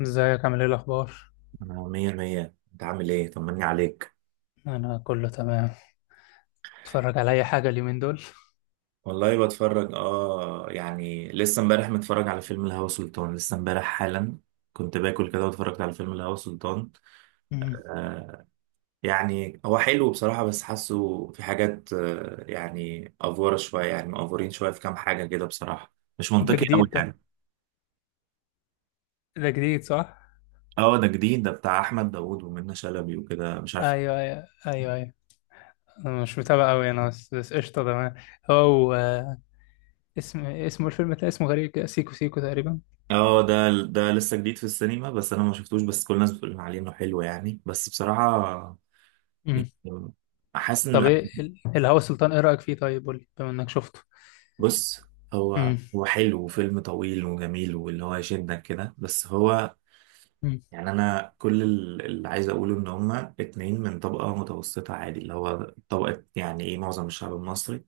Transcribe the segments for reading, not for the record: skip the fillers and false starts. ازيك، عامل ايه الاخبار؟ أنا مية مية، أنت عامل إيه؟ طمني عليك. انا كله تمام. اتفرج على اي حاجه اليومين دول؟ والله بتفرج، يعني لسه امبارح متفرج على فيلم الهوى سلطان، لسه امبارح حالا. كنت باكل كده واتفرجت على فيلم الهوى سلطان. مم. آه، يعني هو حلو بصراحة، بس حاسه في حاجات، يعني أفورة شوية، يعني مأفورين شوية في كام حاجة كده بصراحة. مش ده منطقي أوي جديد ده. يعني. ده جديد صح؟ اه، ده جديد، ده بتاع أحمد داوود ومنة شلبي وكده مش عارف. ايوه، ايوه، ايوه، ايوه. انا مش متابع قوي، انا بس قشطه، تمام. هو اسمه الفيلم ده اسمه غريب كده، سيكو سيكو تقريبا. اه، ده لسه جديد في السينما، بس أنا ما شفتوش، بس كل الناس بتقول عليه إنه حلو يعني، بس بصراحة إيه، مم. حاسس ان طب لا. ايه الهوى سلطان، ايه رايك فيه؟ طيب قول لي بما انك شفته. بص، هو مم. هو حلو وفيلم طويل وجميل واللي هو يشدك كده، بس هو مم. يعني انا كل اللي عايز اقوله ان هما اتنين من طبقة متوسطة عادي، اللي هو طبقة يعني ايه معظم الشعب المصري.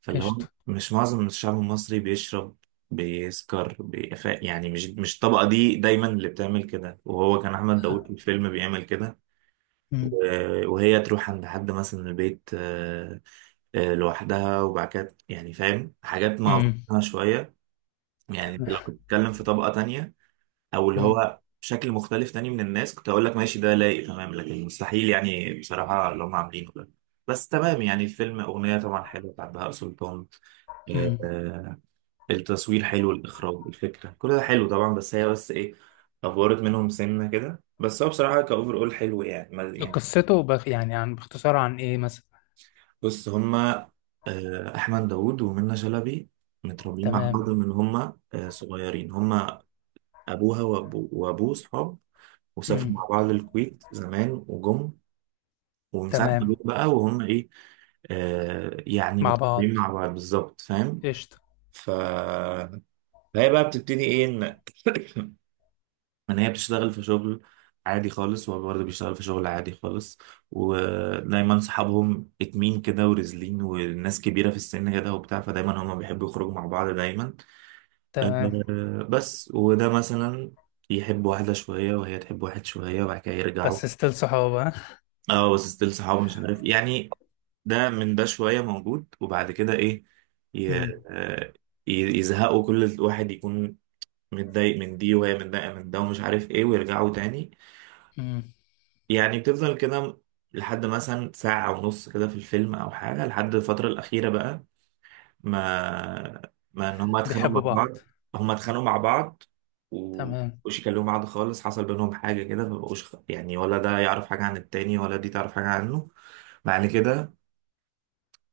فاللي هو قشطه. مش معظم الشعب المصري بيشرب، بيسكر، يعني مش الطبقة دي دايما اللي بتعمل كده، وهو كان احمد داوود في الفيلم بيعمل كده. مم. وهي تروح عند حد مثلا من البيت، لوحدها. وبعد كده يعني فاهم حاجات ما مم. أفضلها شوية. يعني انت لو كنت بتتكلم في طبقة تانية، أو اللي مم. هو شكل مختلف تاني من الناس، كنت أقول لك ماشي ده لايق تمام، لكن مستحيل يعني بصراحة اللي هم عاملينه ده. بس تمام، يعني فيلم أغنية طبعا حلوة بتاعت بهاء سلطان. آه، مم. آه، التصوير حلو، الإخراج، الفكرة، كل ده حلو طبعا، بس هي بس إيه، أفورت منهم سنة كده. بس هو بصراحة كأوفر أول حلو يعني يعني. قصته بخ يعني، عن، باختصار، عن ايه مثلا؟ بص هما، أحمد داوود ومنة شلبي، متربيين مع تمام. بعض من هما صغيرين. هما أبوها وأبوه صحاب، وسافروا مع مم. بعض الكويت زمان وجم. ومن ساعة ما جم تمام. بقى وهم إيه، يعني مع متربيين بعض. مع بعض بالظبط، فاهم. قشطه. ف- فهي بقى بتبتدي إيه إن ان هي بتشتغل في شغل عادي خالص، وهو برضه بيشتغل في شغل عادي خالص. ودايما صحابهم اتمين كده، ورزلين، والناس كبيرة في السن كده وبتاع، فدايما هما بيحبوا يخرجوا مع بعض دايما. تمام. بس، وده مثلا يحب واحدة شوية، وهي تحب واحد شوية، وبعد كده يرجعوا. بس ستيل صحاب، ها؟ اه بس ستيل صحابه، مش عارف يعني، ده من ده شوية موجود، وبعد كده ايه، ي- امم، آه، يزهقوا، كل واحد يكون متضايق من دي، وهي متضايقة من ده، ومش عارف ايه، ويرجعوا تاني. امم. يعني بتفضل كده لحد مثلا ساعة ونص كده في الفيلم أو حاجة، لحد الفترة الأخيرة بقى، ما ما إن هما اتخانقوا مع بيحبوا بعض. بعض. هما اتخانقوا مع بعض تمام. ومبقوش يكلموا بعض خالص، حصل بينهم حاجة كده، فمبقوش يعني ولا ده يعرف حاجة عن التاني ولا دي تعرف حاجة عنه. بعد كده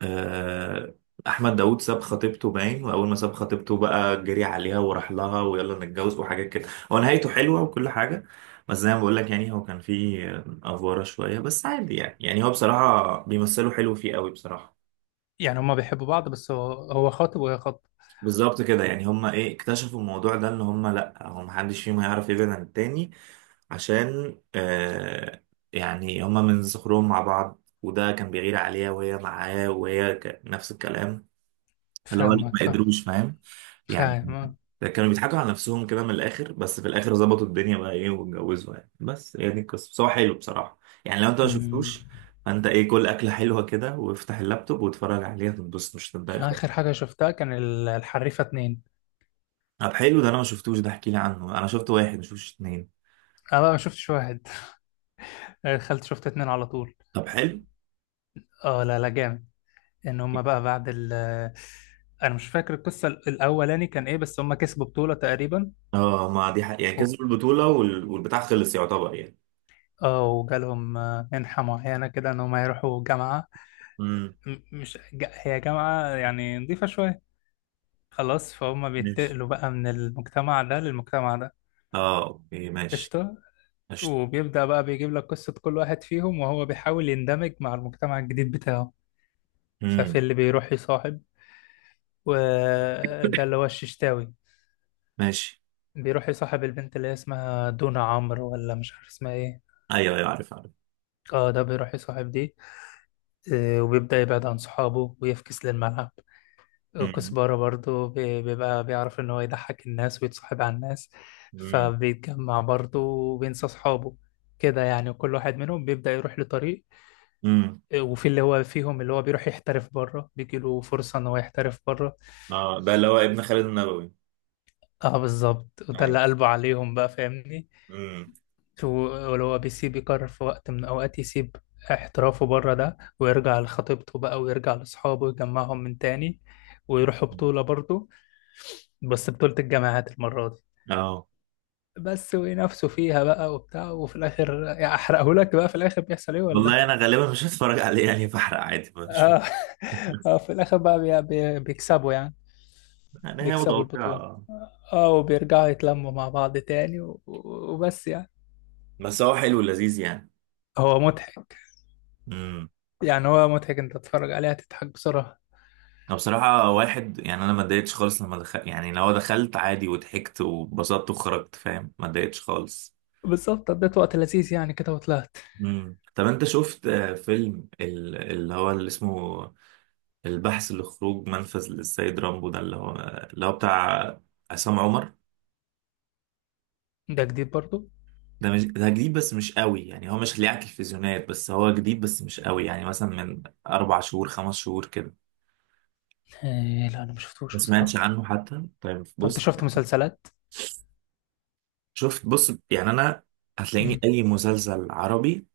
آه، احمد داوود ساب خطيبته باين، واول ما ساب خطيبته بقى جري عليها وراح لها، ويلا نتجوز وحاجات كده، هو نهايته حلوه وكل حاجه. بس زي ما بقول لك، يعني هو كان فيه افوره شويه، بس عادي يعني، يعني هو بصراحه بيمثلوا حلو فيه قوي بصراحه. يعني هما بيحبوا بعض، بس هو خاطب وهي خاطبة. بالظبط كده، يعني هما ايه اكتشفوا الموضوع ده، ان هما لا، هو محدش فيهم هيعرف يبعد عن التاني عشان يعني هما من صغرهم مع بعض، وده كان بيغير عليها وهي معاه، وهي نفس الكلام، اللي هو اللي فاهمك، ما فاهم. قدروش فاهم فاهم. يعني. آه. ده كانوا بيضحكوا على نفسهم كده من الاخر، بس في الاخر ظبطوا الدنيا بقى ايه واتجوزوا يعني. بس هي دي القصه، بس هو حلو بصراحه. يعني لو انت ما أمم. شفتوش، فانت ايه، كل اكله حلوه كده وافتح اللابتوب واتفرج عليها، تنبسط، مش هتتضايق خالص. آخر حاجة شفتها كان الحريفة اتنين. طب حلو، ده انا ما شفتوش، ده احكي لي عنه، انا شفت واحد ما شفتش اتنين. أنا بقى ما شفتش واحد. دخلت شفت اتنين على طول. طب حلو، اه، لا، لا، جامد. إن هما بقى بعد ال أنا مش فاكر القصة الأولاني كان إيه، بس هما كسبوا بطولة تقريبا. اه ما دي حق. يعني و- كسبوا البطوله والبتاع خلص يعتبر يعني. اه، وجالهم منحة معينة كده، إن هما يروحوا جامعة. امم، مش هي جامعة يعني نظيفة شوية. خلاص، فهم ماشي. بينتقلوا بقى من المجتمع ده للمجتمع ده. اه اوكي، ماشي. قشطة. ماشي. وبيبدأ بقى بيجيب لك قصة كل واحد فيهم، وهو بيحاول يندمج مع المجتمع الجديد بتاعه. ففي امم. اللي بيروح يصاحب، وده اللي هو الششتاوي، ماشي. بيروح يصاحب البنت اللي هي اسمها دونا عمرو، ولا مش عارف اسمها ايه. ايوه ايوه، عارف عارف. اه، ده بيروح يصاحب دي. وبيبدأ يبعد عن صحابه ويفكس للملعب. وكزبرة برضو بيبقى بيعرف إن هو يضحك الناس ويتصاحب على الناس. امم. فبيتجمع برضو، وبينسى أصحابه كده يعني. وكل واحد منهم بيبدأ يروح لطريق. امم. وفي اللي هو فيهم، اللي هو بيروح يحترف بره، بيجيله فرصة إن هو يحترف بره. اه، ده اللي هو ابن خالد النبوي. اه، بالظبط. وده ايوه. اللي قلبه عليهم بقى، فاهمني؟ امم. و- ولو هو بيسيب، يقرر في وقت من الأوقات يسيب احترافه بره ده، ويرجع لخطيبته بقى، ويرجع لأصحابه ويجمعهم من تاني. ويروحوا بطولة برضه، بس بطولة الجامعات المرة دي. اه، بس وينافسوا فيها بقى، وبتاع. وفي الاخر يعني، احرقه لك بقى؟ في الاخر بيحصل ايه ولا؟ والله انا غالبا مش هتفرج عليه يعني، بحرق عادي مش اه، في الاخر بقى بيكسبوا يعني، يعني هي بيكسبوا البطولة. متوقعة. اه، وبيرجعوا يتلموا مع بعض تاني، و... و- وبس يعني. بس هو حلو لذيذ يعني. هو مضحك. امم. يعني هو مضحك، انت تتفرج عليه هتضحك بسرعة. انا بصراحة واحد، يعني انا ما اتضايقتش خالص لما دخل، يعني لو دخلت عادي وضحكت وبسطت وخرجت، فاهم، ما اتضايقتش خالص. بالظبط، قضيت وقت لذيذ يعني كده وطلعت. امم. طب انت شفت فيلم اللي هو اللي اسمه البحث لخروج منفذ للسيد رامبو، ده اللي هو بتاع عصام عمر. ده جديد برضو؟ ده مش ده جديد، بس مش قوي يعني، هو مش اللي على التلفزيونات، بس هو جديد بس مش قوي يعني، مثلا من 4 شهور 5 شهور كده. لا، انا ما ما شفتوش سمعتش بصراحة. عنه حتى، طيب طب انت بص. شفت مسلسلات؟ شفت بص يعني انا، هتلاقيني امم، اي مسلسل عربي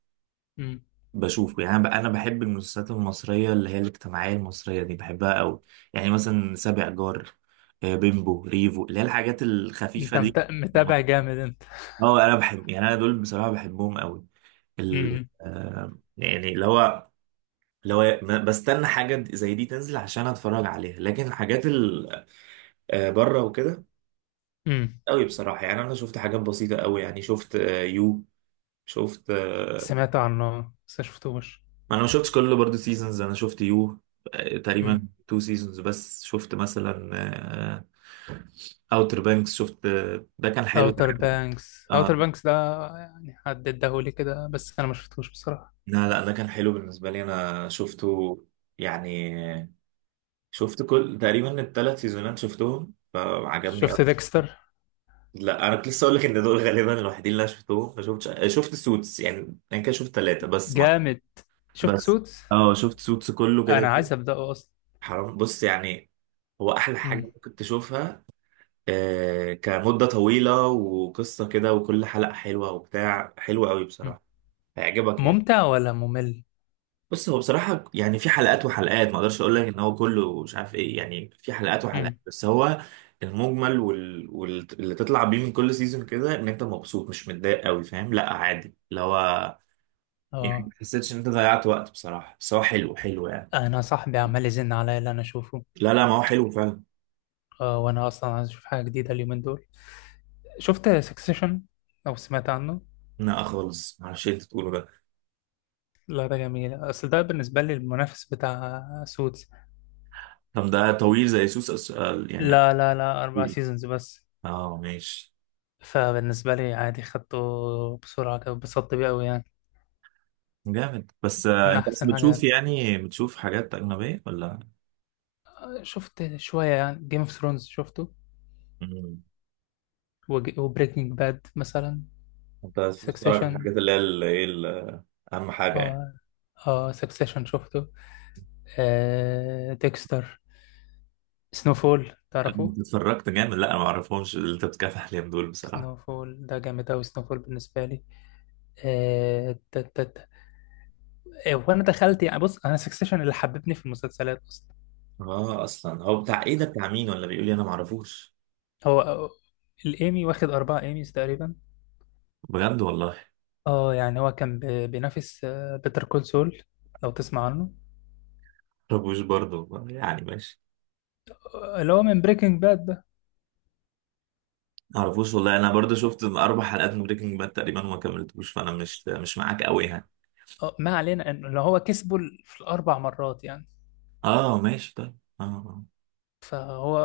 امم. بشوفه يعني. أنا بحب المسلسلات المصريه، اللي هي الاجتماعيه المصريه دي، بحبها قوي. يعني مثلا سابع جار، بيمبو ريفو، اللي هي الحاجات الخفيفه انت دي. متابع جامد انت. اه انا بحب، يعني انا دول بصراحه بحبهم قوي. امم، يعني اللي هو لو بستنى حاجة زي دي تنزل عشان اتفرج عليها، لكن الحاجات ال بره وكده امم. قوي بصراحة. يعني انا شفت حاجات بسيطة قوي، يعني شفت آه، يو شفت آه، سمعت عنه بس ما شفتوش. ما انا ما شفتش كله برضه سيزونز، انا شفت يو تقريبا تو سيزونز بس. شفت مثلا اوتر بانكس، شفت ده كان حلو. اوتر بانكس، آه اوتر بانكس ده، يعني حد اداهولي كده بس انا ما شفتوش بصراحه. لا لا، ده كان حلو بالنسبة لي أنا شفته يعني. شفت كل تقريبا الثلاث سيزونات شفتهم، فعجبني. شفت ديكستر؟ لا انا كنت لسه اقول لك ان دول غالبا الوحيدين اللي انا شفتهم، ما شفتش شفت سوتس، يعني انا كده شفت ثلاثه بس ما. جامد. شفت بس سوتس. اه شفت سوتس كله كده انا كده. عايز ابداه اصلا. حرام بص يعني، هو احلى حاجه مم. ممكن تشوفها. آه كمده طويله وقصه كده، وكل حلقه حلوه وبتاع، حلوه قوي مم. بصراحه، هيعجبك يعني. ممتع ولا ممل؟ بص هو بصراحة يعني، في حلقات وحلقات، ما اقدرش اقول لك ان هو كله مش عارف ايه، يعني في حلقات وحلقات. مم. بس هو المجمل وال... وال... اللي تطلع بيه من كل سيزون كده، ان انت مبسوط مش متضايق قوي، فاهم، لا عادي اللي هو يعني، ما اه. حسيتش ان انت ضيعت وقت بصراحة. بس هو حلو حلو يعني. انا صاحبي عمال يزن عليا اللي انا اشوفه. لا لا، ما هو حلو فعلا. اه، وانا اصلا عايز اشوف حاجه جديده اليومين دول. شفت سكسيشن، او سمعت عنه؟ لا خالص، معرفش ايه اللي انت تقوله ده. لا، ده جميل، اصل ده بالنسبه لي المنافس بتاع سوتس. طب ده طويل زي سوس أس... آه، يعني. لا، لا، لا، اربع طويل. سيزونز بس. اه ماشي. فبالنسبة لي عادي، خدته بسرعة كده، اتبسطت بيه أوي يعني. جامد. بس من انت بس أحسن بتشوف حاجات يعني، بتشوف حاجات اجنبية ولا. شفت شوية يعني، جيم اوف ثرونز شفته، مم. وبريكنج باد مثلا. انت بس بتتفرج على سكسيشن. الحاجات اللي هي اهم حاجه يعني. اه. اه، سكسيشن شفته. آه، ديكستر. سنوفول، تعرفوه؟ انت اتفرجت جامد. لا انا ما اعرفهمش اللي انت بتتكلم عليهم دول بصراحه. سنوفول ده جامد أوي، سنوفول بالنسبة لي. آه تا- تا- تا. وأنا دخلت يعني، بص أنا سكسيشن اللي حببني في المسلسلات أصلا. اه اصلا هو بتاع ايه ده، بتاع مين ولا، بيقول لي انا ما اعرفوش. هو الإيمي واخد أربعة إيميز تقريبا. بجد والله. اه، يعني هو كان بينافس بيتر كول سول، لو تسمع عنه. ما اعرفوش برضه يعني، ماشي. اللي هو من بريكنج باد ده. ما اعرفوش والله، انا برضه شفت اربع حلقات من بريكنج باد تقريبا وما كملتوش، فانا مش معاك قوي يعني. ما علينا، انه اللي هو كسبه في الاربع مرات يعني. اه ماشي، طيب اه آه. فهو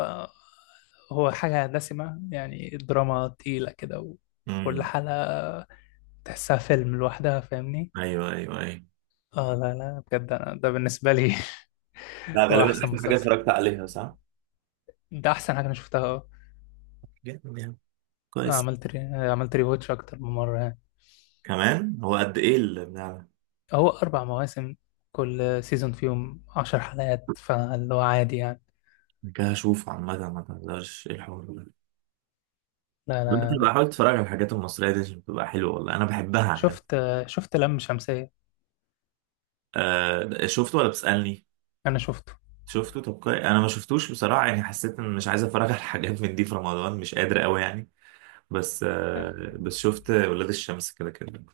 هو حاجة دسمة يعني، الدراما تقيلة كده. وكل امم. حلقة تحسها فيلم لوحدها، فاهمني؟ ايوه ايوه ايوه. اه، لا، لا، بجد أنا ده بالنسبة لي لا هو غالبا أحسن احسن حاجه مسلسل. اتفرجت عليها صح. ده أحسن حاجة أنا شفتها، اه. جامد يعني. كويس. عملت ري... عملت ريواتش أكتر من مرة. كمان هو قد ايه. هو أربع مواسم، كل سيزون فيهم عشر حلقات، فاللي هو عادي يعني. كده اشوف عامة، ما تهزرش، ايه الحوار ده. لا، دلوقتي لا. بقى حاول تتفرج على الحاجات المصرية دي عشان بتبقى حلوة، والله انا بحبها عامة. شفت شفت لم شمسية؟ آه شفته ولا بتسألني. أنا شفته. شفته، طب كويس، انا ما شفتوش بصراحة، يعني حسيت ان مش عايز اتفرج على حاجات من دي في رمضان، مش قادر قوي يعني. بس آه، بس شفت ولاد الشمس كده كده.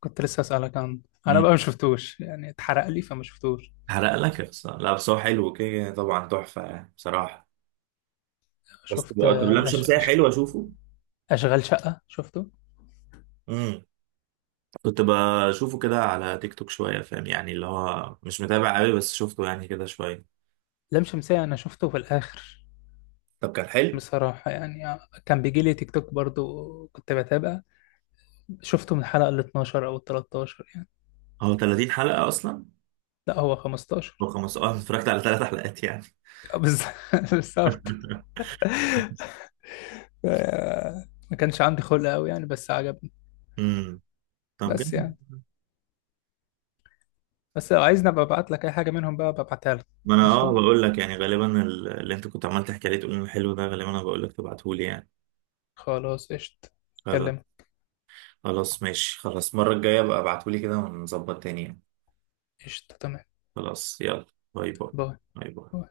كنت لسه أسألك عنه. أنا بقى امم. ما شفتوش يعني، اتحرق لي فما شفتوش. حرق لك يا خسارة، لا بس هو حلو كده طبعا، تحفة يعني بصراحة. بس شفت تبقى طب لام أش شمسية أش حلوة، اشوفه. أشغال شقة شفته. امم. كنت بشوفه كده على تيك توك شوية، فاهم يعني، اللي هو مش متابع قوي، بس شفته يعني كده شوية. لم شمسية أنا شفته في الآخر طب كان حلو. بصراحة يعني. كان بيجي لي تيك توك برضو كنت بتابع. شفته من الحلقة ال 12 أو ال 13 يعني. هو 30 حلقة أصلا. لا هو هو 15. 15، اتفرجت على ثلاث حلقات يعني. بالظبط. آه، ما كانش عندي خلق قوي يعني بس عجبني. امم. طب بس جميل. يعني، بس لو عايزني ابقى ابعت لك اي حاجه منهم بقى، ابقى ابعتها لك. ما أنا أه قشطه. بقول لك، يعني غالبا اللي أنت كنت عمال تحكي عليه تقول إنه حلو ده، غالبا أنا بقول لك تبعتهولي يعني. خلاص، قشطه. خلاص. اكلمك. خلاص ماشي. خلاص، المرة الجاية بقى ابعتولي كده ونظبط تاني يعني. قشطه، تمام. خلاص يلا، باي باي. باي. باي باي.